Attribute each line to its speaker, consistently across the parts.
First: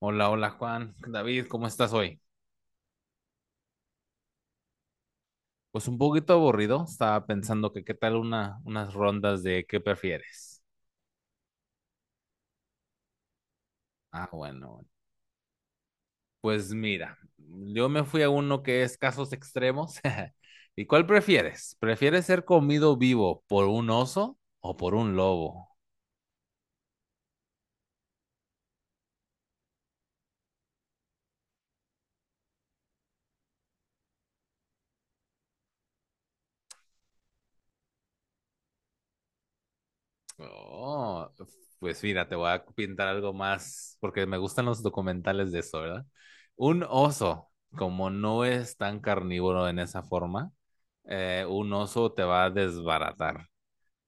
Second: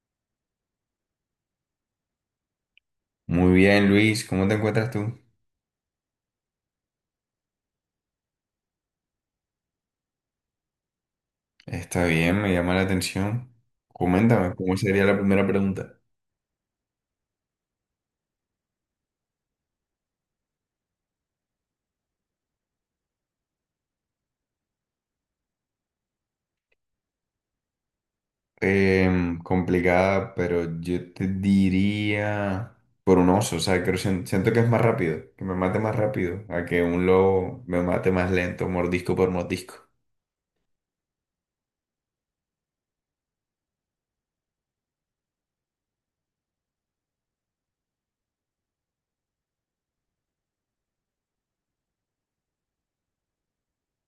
Speaker 1: Hola, hola Juan, David, ¿cómo estás hoy?
Speaker 2: Muy bien, Luis, ¿cómo te encuentras tú?
Speaker 1: Pues un poquito aburrido, estaba pensando que qué tal unas rondas de qué prefieres.
Speaker 2: Está bien, me llama la atención.
Speaker 1: Ah,
Speaker 2: Coméntame, ¿cómo
Speaker 1: bueno,
Speaker 2: sería la primera pregunta?
Speaker 1: pues mira, yo me fui a uno que es casos extremos. ¿Y cuál prefieres? ¿Prefieres ser comido vivo por un oso o por un lobo?
Speaker 2: Complicada, pero yo te diría por un oso, o sea, creo, siento que es más rápido, que me mate más rápido, a que un lobo me mate más lento, mordisco por mordisco.
Speaker 1: Oh, pues mira, te voy a pintar algo más, porque me gustan los documentales de eso, ¿verdad? Un oso, como no es tan carnívoro en esa forma, un oso te va a desbaratar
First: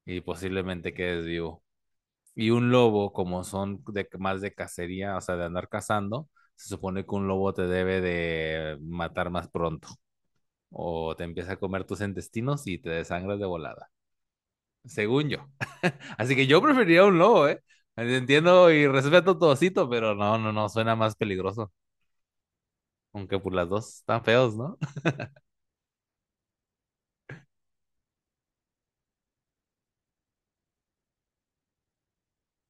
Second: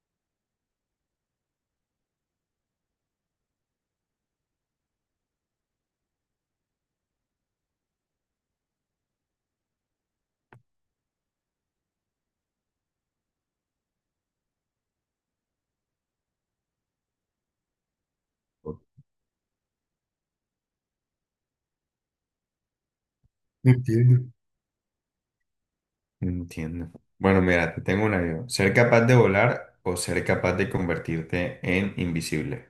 Speaker 1: y posiblemente quedes vivo. Y un lobo, como son de, más de cacería, o sea, de andar cazando, se supone que un lobo te debe de matar más pronto o te empieza a comer tus intestinos y te desangras de volada según yo. Así que yo preferiría un lobo, ¿eh? Entiendo y respeto todocito pero no, no, no, suena más peligroso. Aunque por las dos están
Speaker 2: Entiendo.
Speaker 1: feos, ¿no?
Speaker 2: Entiendo. Bueno, mira, te tengo una yo. ¿Ser capaz de volar o ser capaz de convertirte en invisible?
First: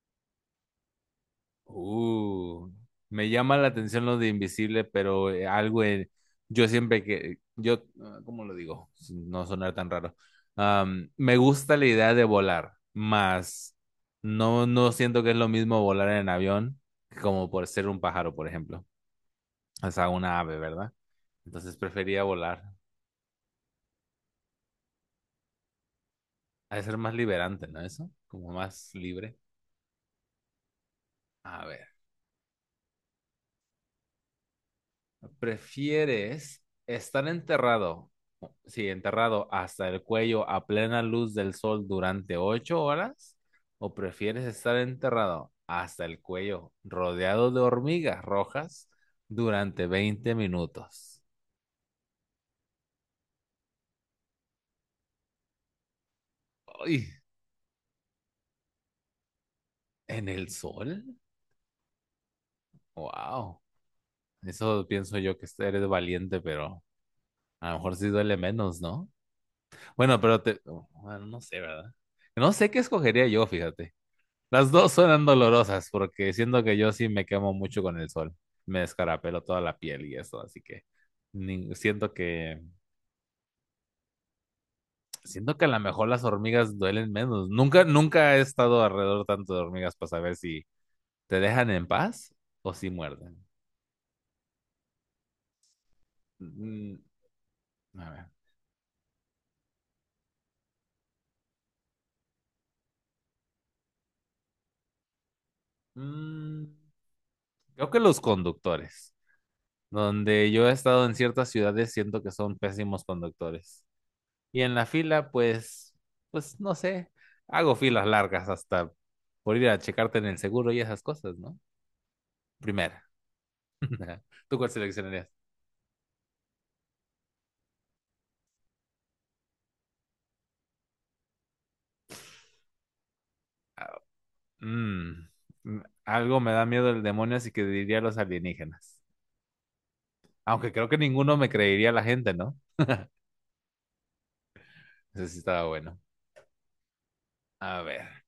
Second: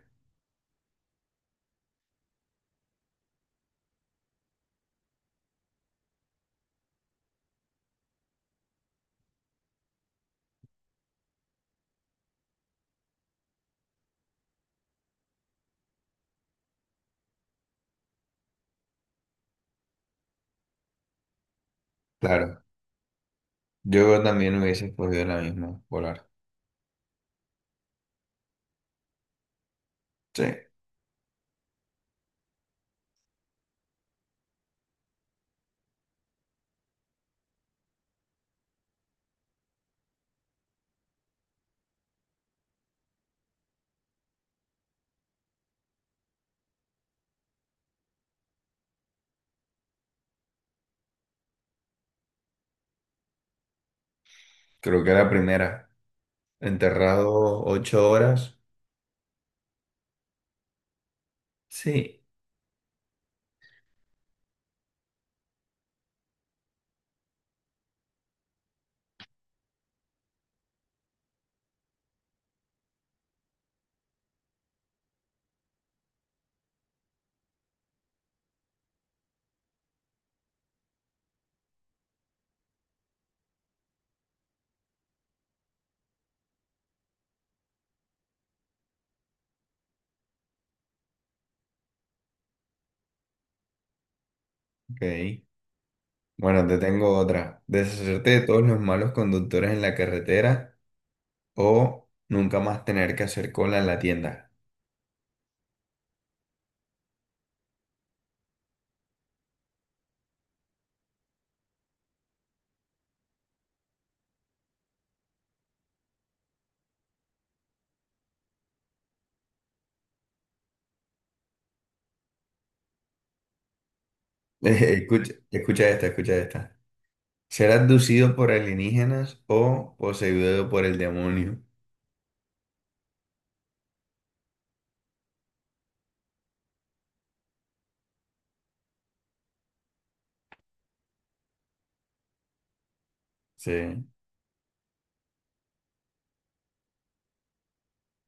Speaker 1: Uh, me llama la atención lo de invisible, pero yo siempre que, yo, ah, ¿cómo lo digo? Sin No sonar tan raro. Me gusta la idea de volar, más no, no siento que es lo mismo volar en avión como por ser un pájaro, por ejemplo. O sea, una ave, ¿verdad? Entonces prefería volar.
Speaker 2: Claro, yo también hubiese escogido la misma, volar.
Speaker 1: Ha de ser más liberante, ¿no? Eso, como más libre.
Speaker 2: Sí.
Speaker 1: A ver, ¿prefieres estar enterrado, sí, enterrado hasta el cuello a plena luz del sol durante 8 horas? ¿O prefieres estar enterrado hasta el cuello rodeado de hormigas rojas durante 20 minutos?
Speaker 2: Creo que la primera.
Speaker 1: ¡Ay!
Speaker 2: Enterrado 8 horas.
Speaker 1: ¿En el sol?
Speaker 2: Sí.
Speaker 1: ¡Wow! Eso pienso yo que este eres valiente, pero a lo mejor sí duele menos, ¿no? Bueno, pero te... oh, bueno, no sé, ¿verdad? No sé qué escogería yo, fíjate. Las dos suenan dolorosas porque siento que yo sí me quemo mucho con el sol. Me descarapelo toda la piel y eso, así que ni- siento que siento que a lo mejor las hormigas duelen menos. Nunca he estado alrededor tanto de hormigas para saber si te dejan en paz o si muerden.
Speaker 2: Ok. Bueno, te
Speaker 1: Mm,
Speaker 2: tengo otra.
Speaker 1: mm, a ver.
Speaker 2: Deshacerte de todos los malos conductores en la carretera o nunca más tener que hacer cola en la tienda.
Speaker 1: Mm, creo que los conductores. Donde yo he estado en ciertas ciudades siento que son pésimos conductores. Y en la fila, pues, pues no sé, hago filas largas hasta por ir a checarte en el seguro y esas cosas, ¿no? Primera. ¿Tú cuál seleccionarías?
Speaker 2: Escucha, escucha esta, escucha esta. Ser abducido por alienígenas o poseído por el demonio.
Speaker 1: Ah, mm, algo me da miedo el demonio, así que diría los alienígenas. Aunque creo que ninguno me creería la gente, ¿no?
Speaker 2: Sí,
Speaker 1: Eso sí estaba bueno. A ver.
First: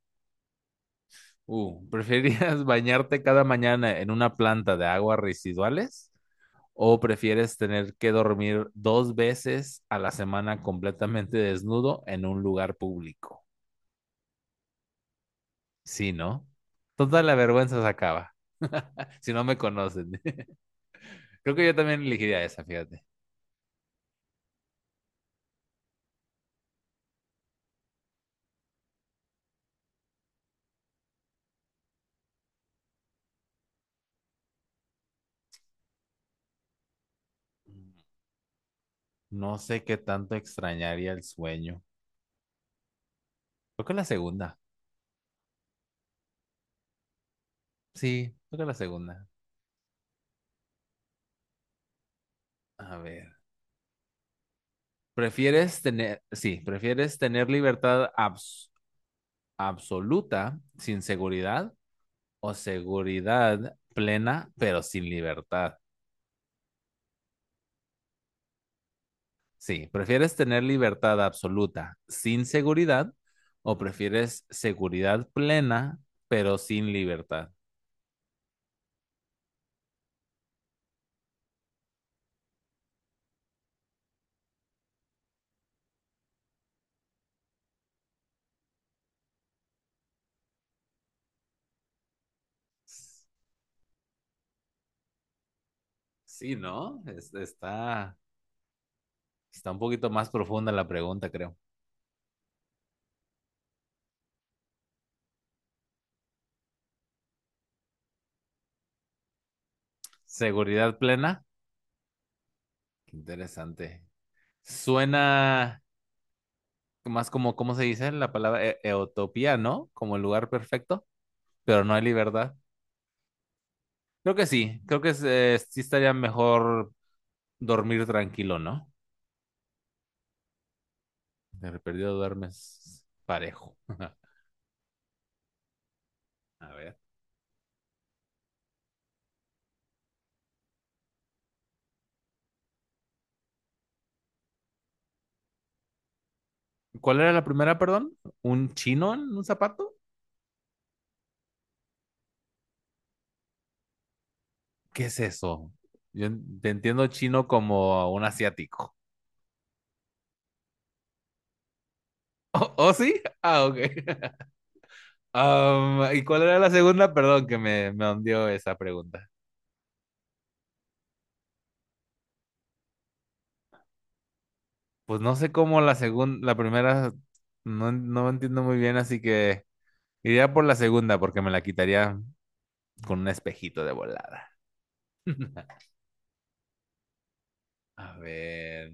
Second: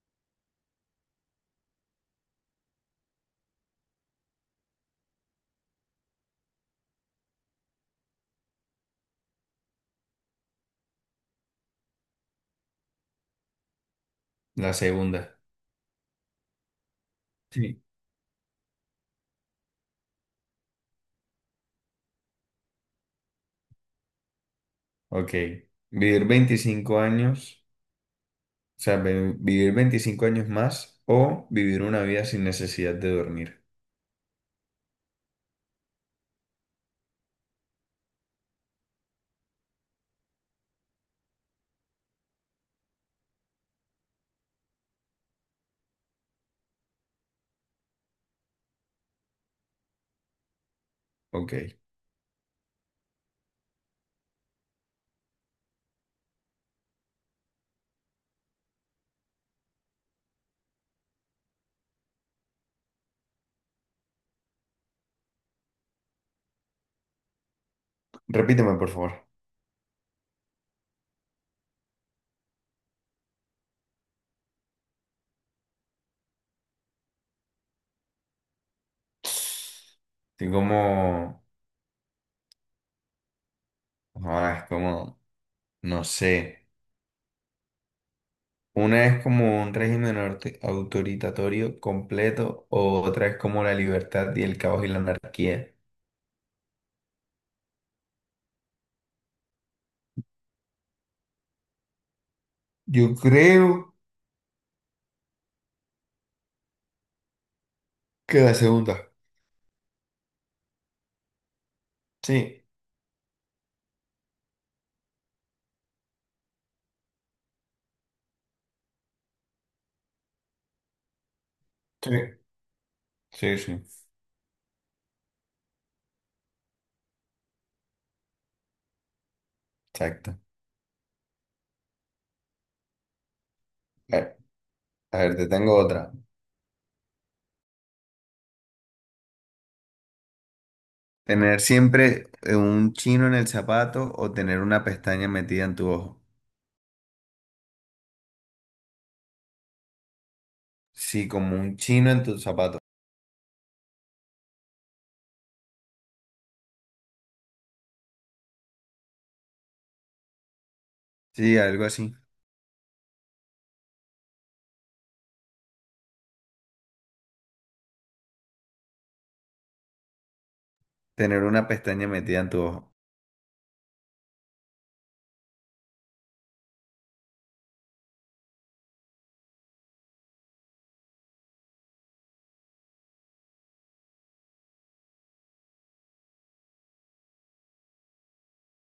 Speaker 1: ¿Preferirías bañarte cada mañana en una planta de aguas residuales? ¿O prefieres tener que dormir 2 veces a la semana completamente desnudo en un lugar público?
Speaker 2: la segunda.
Speaker 1: Sí, ¿no? Toda la vergüenza
Speaker 2: Sí.
Speaker 1: se acaba. Si no me conocen. Creo que yo también elegiría esa, fíjate.
Speaker 2: Ok. Vivir 25 años, o sea, vivir 25 años más o vivir una vida sin necesidad de dormir.
Speaker 1: No sé qué tanto extrañaría el sueño. Creo que la segunda. Sí, creo que la segunda.
Speaker 2: Ok.
Speaker 1: A ver. ¿Prefieres tener, sí, prefieres tener absoluta sin seguridad o seguridad plena pero sin libertad?
Speaker 2: Repíteme, por favor.
Speaker 1: Sí, ¿prefieres tener libertad absoluta sin seguridad o prefieres seguridad plena pero sin libertad?
Speaker 2: Estoy como... Ahora es como... No sé. Una es como un régimen autoritatorio completo o otra es como la libertad y el caos y la anarquía.
Speaker 1: Sí, ¿no? Está un poquito más profunda la pregunta, creo.
Speaker 2: Yo creo que la segunda.
Speaker 1: ¿Seguridad plena?
Speaker 2: Sí.
Speaker 1: Qué interesante. Suena más como, ¿cómo se dice la palabra? Eutopía, ¿no? Como el lugar perfecto, pero no hay
Speaker 2: Sí.
Speaker 1: libertad.
Speaker 2: Sí, sí.
Speaker 1: Creo que sí, creo que es, sí estaría mejor dormir tranquilo, ¿no?
Speaker 2: Exacto.
Speaker 1: De perdido duermes parejo.
Speaker 2: A ver, a ver, te tengo otra.
Speaker 1: A ver.
Speaker 2: ¿Tener siempre un chino en el zapato o tener una pestaña metida en tu ojo?
Speaker 1: ¿Cuál era la primera, perdón? ¿Un chino en un zapato?
Speaker 2: Sí, como un chino en tu zapato.
Speaker 1: ¿Qué es eso? Yo te entiendo chino como un asiático.
Speaker 2: Sí, algo así.
Speaker 1: ¿Oh, oh, sí? Ah, ok. ¿Y cuál era la segunda? Perdón que me hundió esa pregunta.
Speaker 2: Tener una pestaña metida en tu ojo.
Speaker 1: Pues no sé cómo la segunda, la primera, no, no entiendo muy bien, así que iría por la segunda porque me la quitaría con un espejito de volada. A ver.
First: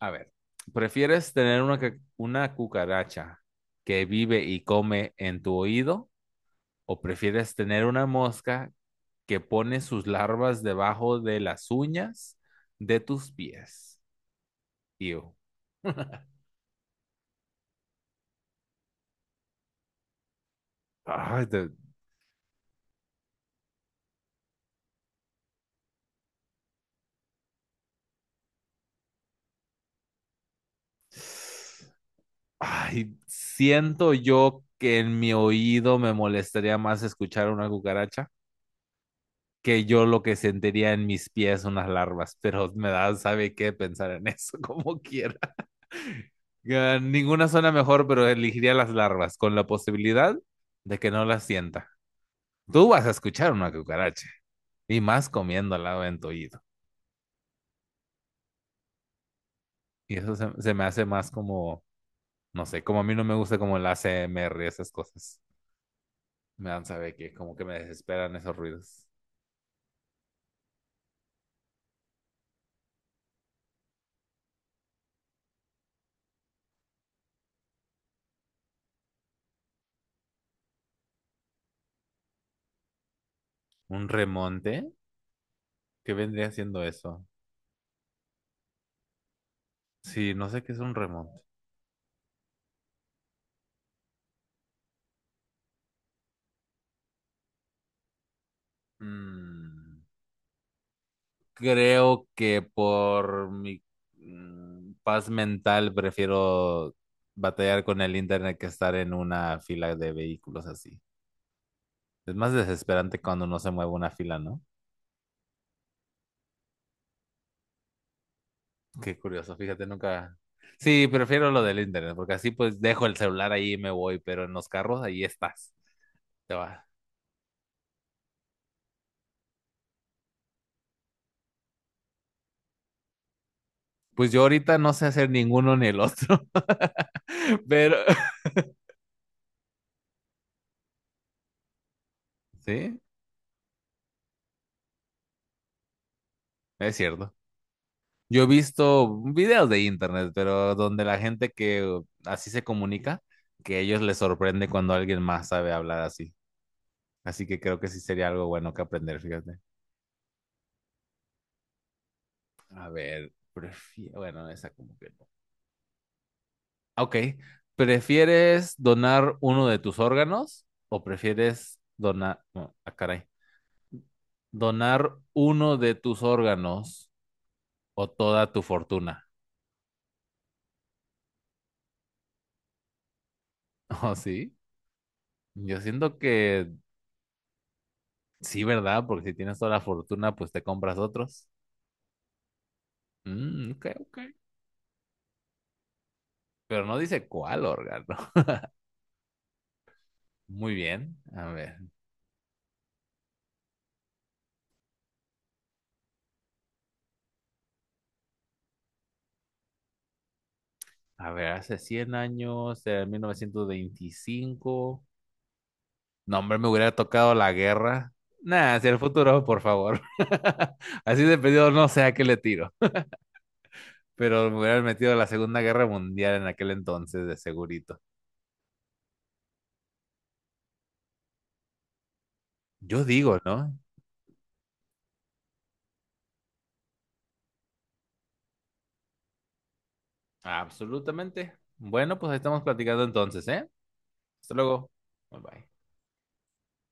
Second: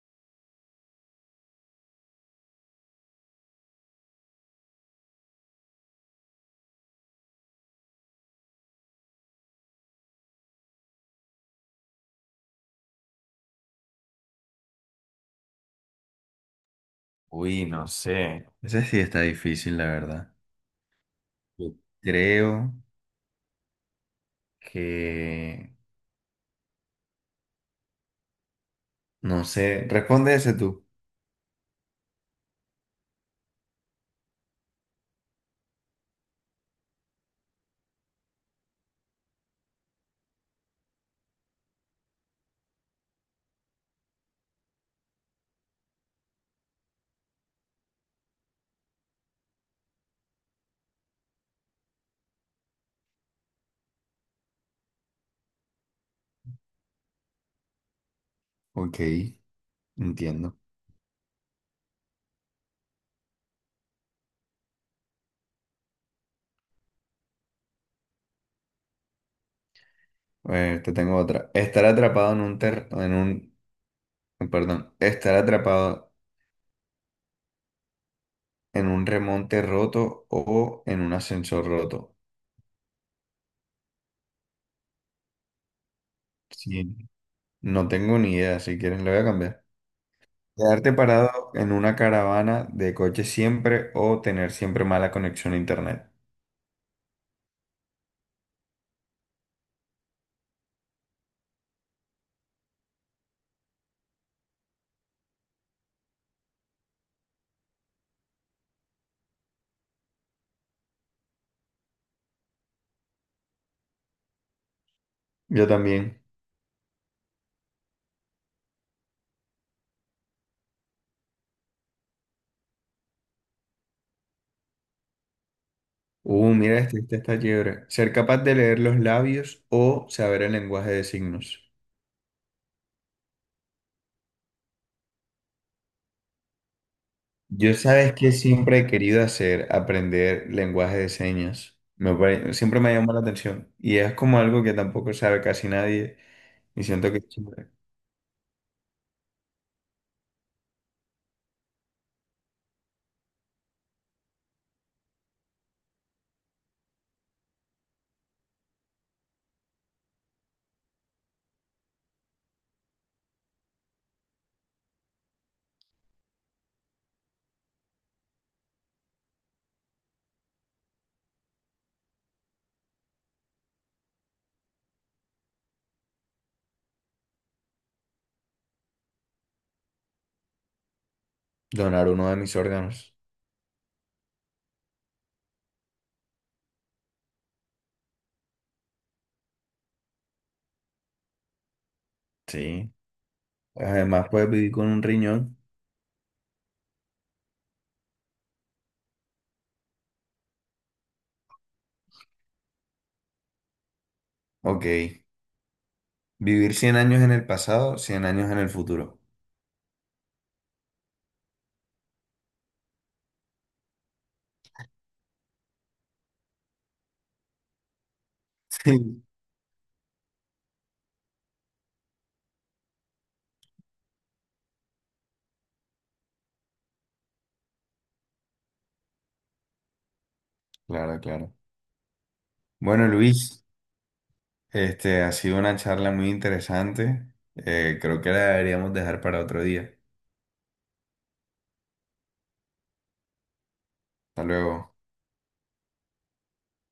Speaker 1: A ver, ¿prefieres tener una cucaracha que vive y come en tu oído o prefieres tener una mosca que pone sus larvas debajo de las uñas de tus pies? Ew.
Speaker 2: Uy, no sé. Ese sí está difícil, la verdad.
Speaker 1: Ay, te...
Speaker 2: Sí. Creo que... No sé. Responde ese tú.
Speaker 1: Ay, siento yo que en mi oído me molestaría más escuchar una cucaracha que yo lo que sentiría en mis pies unas larvas, pero me da, sabe qué pensar en eso como quiera. Ya, ninguna zona mejor, pero elegiría las larvas, con la posibilidad de que no las sienta. Tú vas a escuchar una cucaracha, y más comiendo al lado en tu oído.
Speaker 2: Ok,
Speaker 1: Y eso
Speaker 2: entiendo.
Speaker 1: se me hace más como, no sé, como a mí no me gusta como el ASMR esas cosas. Me dan saber que como que me desesperan esos ruidos.
Speaker 2: A ver, te tengo otra. Estar atrapado en un ter... en un... Perdón. Estar atrapado en un remonte roto o en un ascensor roto.
Speaker 1: ¿Un remonte? ¿Qué vendría siendo
Speaker 2: Sí.
Speaker 1: eso?
Speaker 2: No tengo ni idea. Si quieres, lo voy a cambiar.
Speaker 1: Sí, no sé qué es
Speaker 2: Quedarte
Speaker 1: un remonte.
Speaker 2: parado en una caravana de coche siempre o tener siempre mala conexión a internet.
Speaker 1: Mm. Creo que por mi paz mental prefiero batallar con el internet que estar en una fila de vehículos así. Es más desesperante cuando no se mueve una fila, ¿no?
Speaker 2: Yo también.
Speaker 1: Qué curioso, fíjate, nunca... Sí, prefiero lo del internet, porque así pues dejo el celular ahí y me voy, pero en los carros ahí estás. Te
Speaker 2: Mira,
Speaker 1: va.
Speaker 2: este, este está chévere. Ser capaz de leer los labios o saber el lenguaje de signos.
Speaker 1: Pues yo ahorita no sé hacer ninguno ni el otro,
Speaker 2: Yo
Speaker 1: pero
Speaker 2: sabes que siempre he querido hacer, aprender lenguaje de señas. Siempre me
Speaker 1: sí,
Speaker 2: llamó la atención. Y es como algo que tampoco sabe casi nadie. Y
Speaker 1: es
Speaker 2: siento que es
Speaker 1: cierto.
Speaker 2: chévere.
Speaker 1: Yo he visto videos de internet, pero donde la gente que así se comunica, que a ellos les sorprende cuando alguien más sabe hablar así. Así que creo que sí sería algo bueno que aprender, fíjate. A ver, prefiero, bueno, esa como que no. Ok, ¿prefieres donar uno de tus órganos o prefieres donar, no, ah, caray, donar uno de tus órganos o toda tu fortuna?
Speaker 2: Donar uno de mis órganos.
Speaker 1: ¿Oh, sí? Yo siento que... Sí, ¿verdad? Porque si tienes toda la fortuna, pues te compras otros.
Speaker 2: Sí.
Speaker 1: Mm, ok, ok.
Speaker 2: Además, puedes vivir con un riñón.
Speaker 1: Pero no dice cuál órgano. Muy bien. A ver.
Speaker 2: Ok. Vivir 100 años en el pasado, 100 años en el futuro.
Speaker 1: A ver, hace 100 años, en 1925. No, hombre, me hubiera tocado la guerra. Nada, hacia el
Speaker 2: Sí.
Speaker 1: futuro, por favor. Así de pedido, no sé a qué le tiro. Pero me hubieran metido a la Segunda Guerra Mundial en aquel entonces, de segurito.
Speaker 2: Claro, claro.
Speaker 1: Yo
Speaker 2: Bueno,
Speaker 1: digo,
Speaker 2: Luis.
Speaker 1: ¿no?
Speaker 2: Este, ha sido una charla muy interesante. Creo que la deberíamos dejar para otro día.
Speaker 1: Absolutamente. Bueno, pues ahí estamos platicando entonces, ¿eh?
Speaker 2: Hasta
Speaker 1: Hasta luego.
Speaker 2: luego.
Speaker 1: Bye bye.